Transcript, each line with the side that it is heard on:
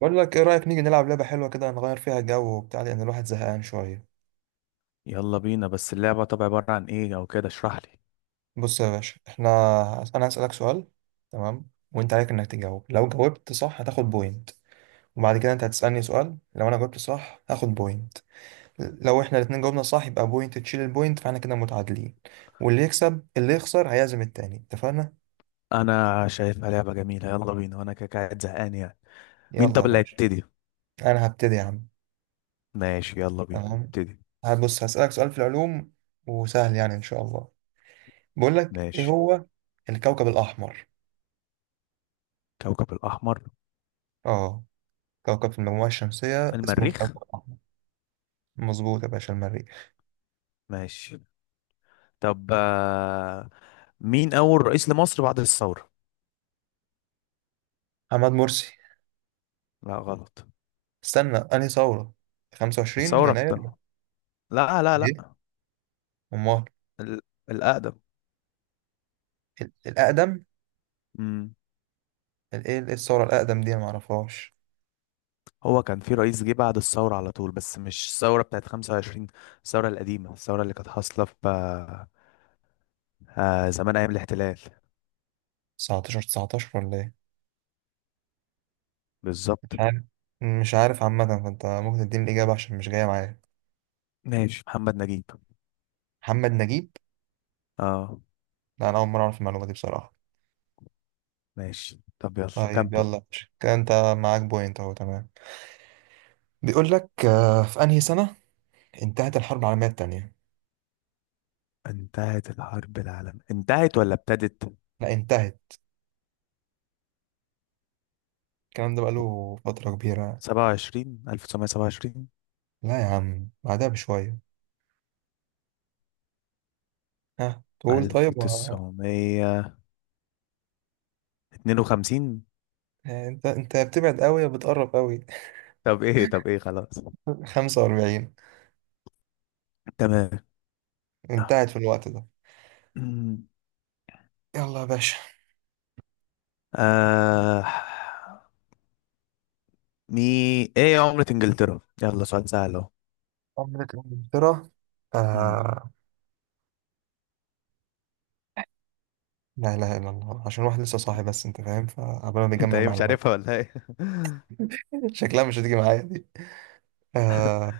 right: بقول لك ايه، رأيك نيجي نلعب لعبة حلوة كده نغير فيها جو وبتاع، لأن الواحد زهقان شوية.
left: يلا بينا، بس اللعبة طب عبارة عن ايه او كده؟ اشرح لي.
right: بص يا باشا، انا هسألك سؤال. تمام، وانت عليك انك تجاوب. لو جاوبت صح هتاخد بوينت. وبعد كده انت هتسألني سؤال، لو انا جاوبت صح هاخد بوينت. لو احنا الاتنين جاوبنا صح، يبقى بوينت تشيل البوينت، فاحنا كده متعادلين. واللي يكسب، اللي يخسر هيعزم التاني. اتفقنا؟
left: انا شايفها لعبة جميلة، يلا بينا وانا كده قاعد زهقان يعني. مين
right: يلا
left: طب
right: يا
left: اللي
right: باشا.
left: هيبتدي؟
right: انا هبتدي يا عم.
left: ماشي، يلا بينا
right: تمام.
left: ابتدي.
right: هبص هسألك سؤال في العلوم، وسهل يعني ان شاء الله. بقول لك ايه
left: ماشي.
right: هو الكوكب الأحمر.
left: كوكب الاحمر؟
right: اه، كوكب في المجموعة الشمسية اسمه
left: المريخ.
right: الكوكب الأحمر. مظبوط يا باشا، المريخ.
left: ماشي طب. مين اول رئيس لمصر بعد الثورة؟
right: محمد مرسي.
left: لا، غلط.
right: استنى، أنهي ثورة؟ 25
left: الثورة
right: يناير.
left: بتاع- لا، لا،
right: إيه؟
left: لا.
right: أمال؟
left: ال- الاقدم.
right: الأقدم؟
left: امم
right: إيه الثورة الأقدم دي أنا معرفهاش.
left: هو كان في رئيس جه بعد الثورة على طول، بس مش الثورة بتاعت 25. الثورة القديمة، الثورة اللي كانت حاصلة في زمان أيام الاحتلال.
right: 19 19 ولا إيه؟
left: بالظبط.
right: مش عارف. مش عارف عامة، فأنت ممكن تديني الإجابة عشان مش جاية معايا.
left: ماشي، محمد نجيب.
right: محمد نجيب؟
left: اه.
right: لا، أنا أول مرة أعرف المعلومة دي بصراحة.
left: ماشي طب، يلا
right: طيب
left: كمل.
right: يلا يا باشا. كده أنت معاك بوينت أهو، تمام. بيقول لك في أنهي سنة انتهت الحرب العالمية التانية؟
left: انتهت الحرب العالمية؟ انتهت ولا ابتدت؟
right: لا انتهت، الكلام ده بقاله فترة كبيرة.
left: 27 1927؟
right: لا يا عم، بعدها بشوية. ها تقول طيب
left: 1952؟
right: يعني انت بتبعد قوي يا بتقرب قوي.
left: طب ايه خلاص.
right: 45.
left: تمام.
right: انتهت في الوقت ده. يلا يا باشا.
left: آه مي ايه عملة انجلترا؟ يلا سؤال سهل اهو.
right: عملت انجلترا.
left: مم.
right: آه... لا اله الا الله، عشان الواحد لسه صاحي بس انت فاهم، فقبل ما
left: انت
right: بيجمع
left: ايه، مش
right: المعلومات.
left: عارفها ولا ايه؟
right: شكلها مش هتيجي معايا دي. آه...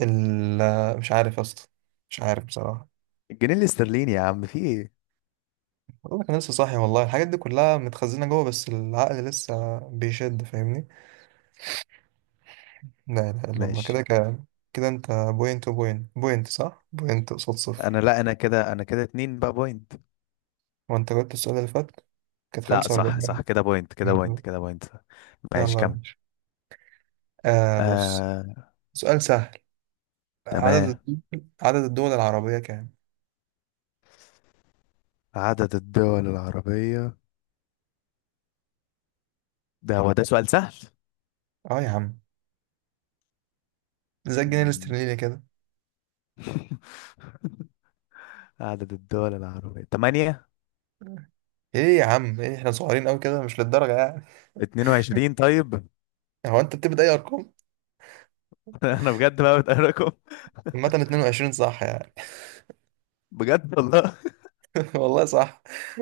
right: ال... مش عارف يا اسطى. مش عارف بصراحة.
left: الجنيه الاسترليني يا عم، في ايه؟
right: والله كان لسه صاحي والله، الحاجات دي كلها متخزنة جوه بس العقل لسه بيشد، فاهمني؟ لا اله الا الله. كده
left: ماشي.
right: كده انت بوينت وبوينت، بوينت صح. بوينت قصاد
left: انا
right: صفر.
left: لا انا كده انا كده اتنين بقى بوينت.
right: وانت جبت السؤال اللي فات، كانت
left: لا،
right: 45
left: صح
right: جنيه.
left: صح، كده بوينت كده بوينت كده بوينت. ماشي،
right: يلا يا
left: كمل.
right: باشا. بص،
left: آه
right: سؤال سهل. عدد
left: تمام.
right: الدول- عدد الدول العربية كام؟
left: عدد الدول العربية؟ ده هو ده سؤال سهل.
right: اه يا عم، زي الجنيه
left: مم.
right: الاسترليني كده.
left: عدد الدول العربية تمانية.
right: ايه يا عم؟ ايه، احنا صغيرين قوي كده؟ مش للدرجة يعني.
left: اتنين وعشرين، طيب.
right: هو انت بتبدأ اي ارقام؟
left: انا بجد بقى بتقركم.
right: عامة 22 صح يعني.
left: بجد والله.
right: والله صح.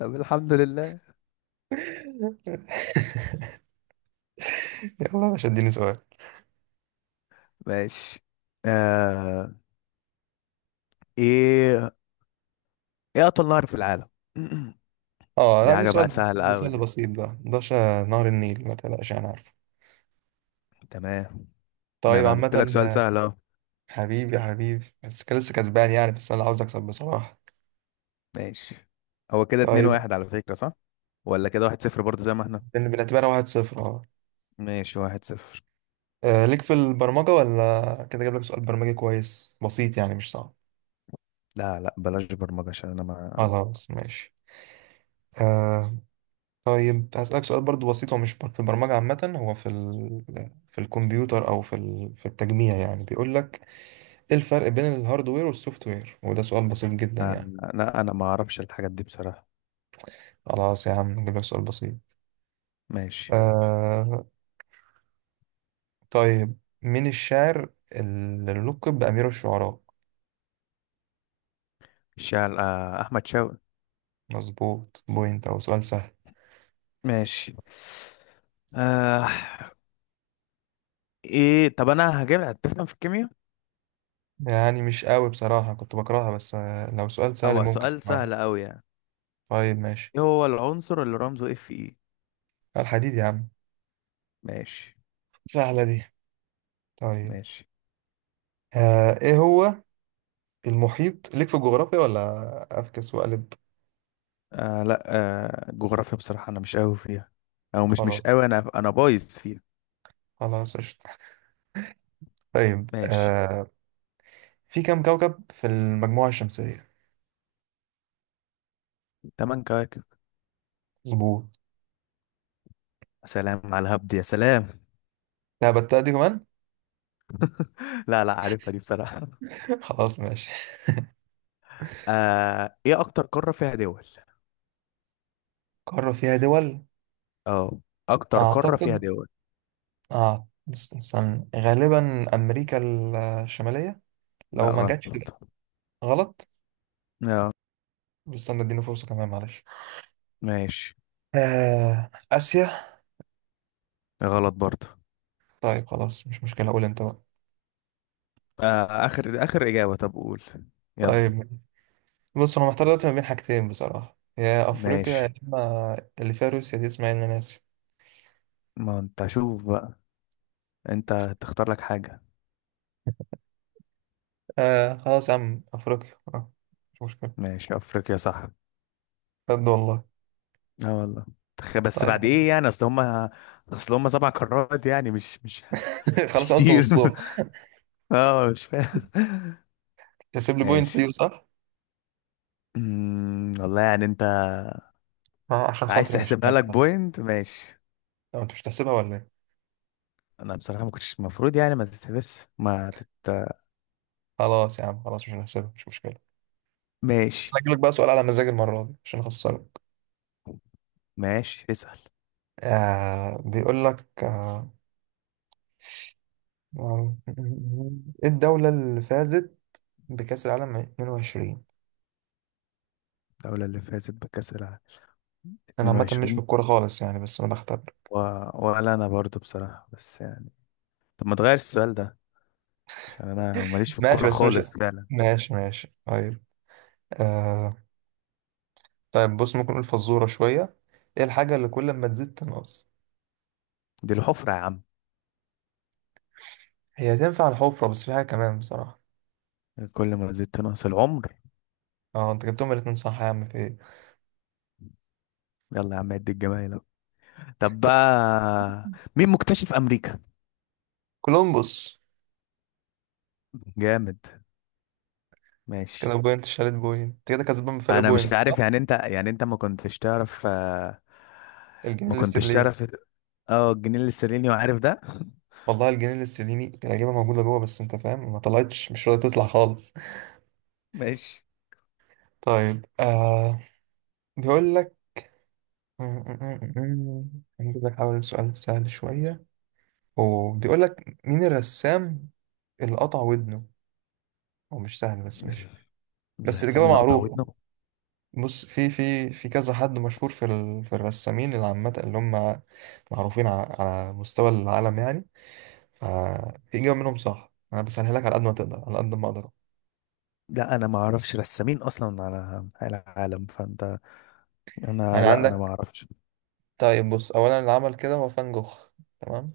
left: طب الحمد لله.
right: يلا يا باشا، اديني سؤال.
left: ماشي. آه ايه ايه اطول نهر في العالم؟
right: اه لا،
left: دي
right: دي
left: حاجة بقى
right: سؤال.
left: سهلة
right: ده
left: قوي
right: سؤال
left: دي.
right: بسيط. ده نهر النيل، ما تقلقش انا عارف.
left: تمام. ده
right: طيب
left: انا جبت لك سؤال
right: عامة،
left: سهل اهو.
right: حبيبي يا حبيبي، بس كان لسه كسبان يعني، بس انا اللي عاوز اكسب بصراحة.
left: ماشي. هو كده اتنين
right: طيب
left: واحد على فكرة، صح؟ ولا كده واحد صفر برضه زي ما احنا؟
right: بنعتبرها 1-0، اه.
left: ماشي، واحد صفر.
right: ليك في البرمجة ولا كده؟ جايب لك سؤال برمجي كويس، بسيط يعني مش صعب.
left: لا لا، بلاش برمجة عشان انا ما...
right: خلاص ماشي. آه. طيب هسألك سؤال برضو بسيط، هو مش في البرمجة عامة. هو في في الكمبيوتر، أو في في التجميع يعني. بيقول لك: إيه الفرق بين الهاردوير والسوفت وير؟ وده سؤال بسيط جدا يعني.
left: انا انا ما اعرفش الحاجات دي بصراحة.
right: خلاص يا عم نجيب لك سؤال بسيط.
left: ماشي.
right: آه. طيب، مين الشاعر اللي لقب بأمير الشعراء؟
left: شال آه، احمد شوقي.
right: مظبوط، بوينت. أو سؤال سهل.
left: ماشي. آه ايه طب، انا هجيب هتفهم في الكيمياء؟
right: يعني مش قوي بصراحة، كنت بكرهها، بس لو سؤال سهل
left: او
right: ممكن
left: سؤال
right: كمان.
left: سهل قوي يعني.
right: طيب ماشي.
left: ايه هو العنصر اللي رمزه Fe؟
right: الحديد يا عم.
left: ماشي.
right: سهلة دي. طيب.
left: ماشي.
right: ايه هو المحيط؟ ليك في الجغرافيا ولا افكس وأقلب؟
left: آه، لا. جغرافيا بصراحة انا مش قوي فيها. او مش
right: خلاص.
left: قوي، انا بايظ فيها.
right: خلاص قشطة. طيب.
left: ماشي،
right: في كم كوكب في المجموعة الشمسية؟
left: تمن كواكب.
right: مظبوط.
left: سلام على الهبد يا سلام.
right: لا بتاع دي كمان.
left: لا لا، عارفها دي بصراحة.
right: خلاص ماشي.
left: ايه اكتر قارة فيها دول؟
right: قارة فيها دول؟
left: اه. اكتر قارة فيها
right: أعتقد
left: دول.
right: استنى، غالبا أمريكا الشمالية.
left: لا،
right: لو ما
left: غلط.
right: جاتش تبقى غلط.
left: لا.
right: بس استنى اديني فرصة كمان، معلش.
left: ماشي.
right: آسيا.
left: غلط برضه.
right: طيب خلاص، مش مشكلة، قول أنت بقى.
left: اخر اخر اجابة، طب قول. يلا.
right: طيب، بص أنا محتار دلوقتي ما بين حاجتين بصراحة، يا أفريقيا
left: ماشي،
right: يا إما اللي فيها روسيا دي اسمها إن، أنا ناسي.
left: ما انت شوف بقى. انت تختار لك حاجة.
right: خلاص يا عم، أفريقيا، مش مشكلة.
left: ماشي، افريقيا صح.
right: بجد والله.
left: اه والله. بس
right: طيب يا
left: بعد
right: عم.
left: ايه يعني، اصل هما. اصل هما سبع قارات يعني، مش مش مش
right: خلاص، أنا قلت
left: كتير.
right: نصهم.
left: اه، مش فاهم.
right: تحسب لي بوينت
left: ماشي.
right: دي صح؟
left: والله يعني، انت
right: عشان
left: عايز
right: خاطري، مش
left: تحسبها
right: عارف
left: لك
right: بقى.
left: بوينت؟ ماشي.
right: طب أنت مش هتحسبها ولا إيه؟
left: انا بصراحة ما كنتش المفروض يعني، ما تتحبس ما تت...
right: خلاص يا عم، خلاص مش هنحسبها، مش مشكلة. بس
left: ماشي.
right: أنا هجيلك بقى سؤال على مزاج المرة دي عشان أخسرك.
left: ماشي، اسأل.
right: بيقول لك آه، إيه الدولة اللي فازت بكأس العالم 22؟
left: الدولة اللي فازت بكأس العالم
right: أنا عامة مش في
left: 22؟
right: الكورة خالص يعني، بس أنا بختبر.
left: و... ولا انا برضو بصراحة، بس يعني طب ما تغير السؤال ده، عشان انا ماليش في
right: ماشي،
left: الكورة
right: بس مش،
left: خالص فعلا.
right: ماشي ماشي طيب. آه طيب، بص ممكن نقول فزورة شوية. إيه الحاجة اللي كل ما تزيد تنقص؟
left: دي الحفرة يا عم.
right: هي تنفع الحفرة، بس في حاجة كمان بصراحة.
left: كل ما زدت نقص العمر.
right: أه، أنت جبتهم الاتنين صح يا عم، في إيه.
left: يلا يا عم عد الجمايل أهو. طب بقى، مين مكتشف امريكا؟
right: كولومبوس.
left: جامد. ماشي.
right: كده بوينت شالت بوينت. أنت كده كسبان بفرق
left: انا
right: بوينت
left: مش عارف
right: صح؟
left: يعني انت ما كنتش تعرف
right: الجنيه
left: ما كنتش
right: الاسترليني.
left: تعرف. اه، الجنيه الاسترليني، وعارف ده.
right: والله الجنيه الاسترليني، العجيبة موجودة جوه بس انت فاهم، ما طلعتش مش راضية تطلع خالص.
left: ماشي.
right: طيب. بيقول لك، هنجيب لك، حاول سؤال سهل شوية. وبيقول لك مين الرسام اللي قطع ودنه؟ هو مش سهل بس ماشي. بس
left: الرسام
right: الإجابة
left: اللي قطع
right: معروفة.
left: ودنه؟
right: بص، في كذا حد مشهور في في الرسامين العامة، اللي هم معروفين على مستوى العالم يعني. ففي إجابة منهم صح. أنا بسهلها لك على قد ما تقدر، على قد ما أقدر.
left: لا، انا ما اعرفش رسامين اصلا على العالم فانت. انا
right: يعني
left: لا انا ما
right: عندك.
left: اعرفش.
right: طيب بص، اولا اللي عمل كده هو فان جوخ، تمام.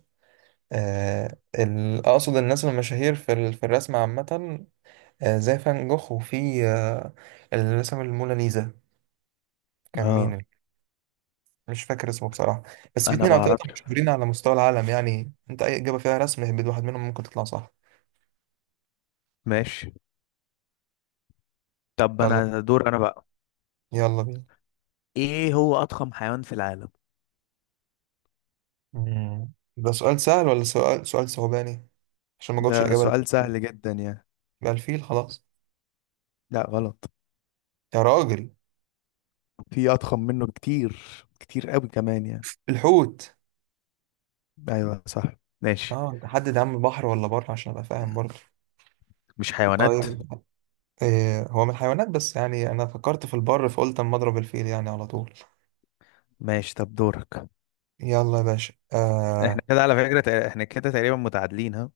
right: اقصد الناس المشاهير في في الرسم عامه. زي فان جوخ، وفي اللي رسم الموناليزا كان مين؟
left: اه.
right: مش فاكر اسمه بصراحه. بس في
left: انا
right: اتنين
left: ما
right: او تلاته
left: اعرفش.
right: مشهورين على مستوى العالم يعني، انت اي اجابه فيها رسم، اهبد واحد منهم ممكن تطلع صح.
left: ماشي. طب
right: يلا،
left: انا دور انا بقى.
right: يلا بينا.
left: ايه هو اضخم حيوان في العالم؟
right: ده سؤال سهل ولا سؤال صعباني؟ عشان ما جاوبش
left: ده
right: الاجابه.
left: سؤال سهل جدا يعني.
right: يبقى الفيل خلاص.
left: لا، غلط.
right: يا راجل.
left: في اضخم منه كتير. كتير قوي كمان يعني.
right: الحوت.
left: ايوه صح. ماشي.
right: اه حدد يا عم، بحر ولا بر عشان ابقى فاهم برضه.
left: مش حيوانات.
right: طيب. إيه هو من الحيوانات بس، يعني انا فكرت في البر فقلت اما اضرب الفيل يعني على طول.
left: ماشي، طب دورك.
right: يلا يا باشا،
left: احنا
right: آه.
left: كده على فكرة تق- احنا كده تقريبا متعادلين، ها؟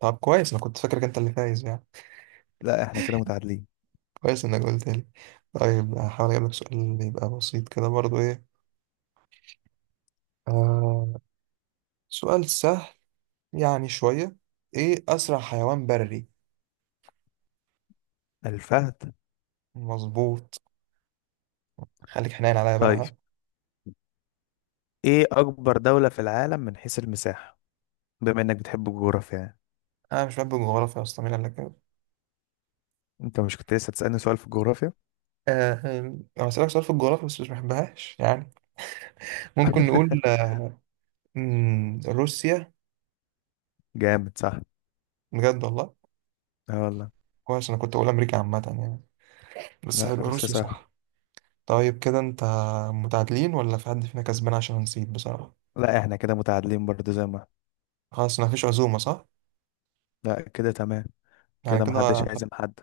right: طب كويس، انا كنت فاكرك انت اللي فايز يعني.
left: لا، احنا كده متعادلين.
right: كويس انك قلت لي. طيب هحاول اجيب لك سؤال يبقى بسيط كده برضو، ايه. آه سؤال سهل يعني شوية. ايه اسرع حيوان بري؟
left: الفهد.
right: مظبوط. خليك حنين عليا بقى،
left: طيب.
right: ها.
left: ايه اكبر دولة في العالم من حيث المساحة؟ بما انك بتحب الجغرافيا يعني.
right: انا مش بحب الجغرافيا اصلا، مين قال لك كده؟
left: انت مش كنت لسه تسألني سؤال في الجغرافيا؟
right: آه أنا هسألك سؤال في الجغرافيا بس مش بحبهاش يعني. ممكن نقول روسيا.
left: جامد صح.
right: بجد والله.
left: اه والله.
right: كويس، انا كنت اقول امريكا عامه يعني. بس
left: لا،
right: حلو،
left: روسيا
right: روسيا
left: صح.
right: صح. طيب كده، انت متعادلين ولا في حد فينا كسبان؟ عشان نسيت بصراحه.
left: لا، احنا كده متعادلين برضه زي ما احنا.
right: خلاص، ما فيش عزومه، صح؟
left: لا كده تمام.
right: يعني
left: كده محدش هيعزم حد.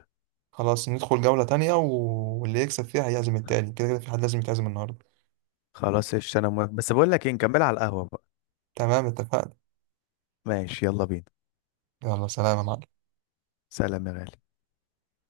right: خلاص ندخل جوله تانية، واللي يكسب فيها هيعزم التاني. كده كده في حد لازم يتعزم النهارده.
left: خلاص قشطة انا موافق، بس بقول لك ايه، نكمل على القهوة بقى.
right: تمام، اتفقنا.
left: ماشي يلا بينا.
right: يلا، سلام يا معلم.
left: سلام يا غالي.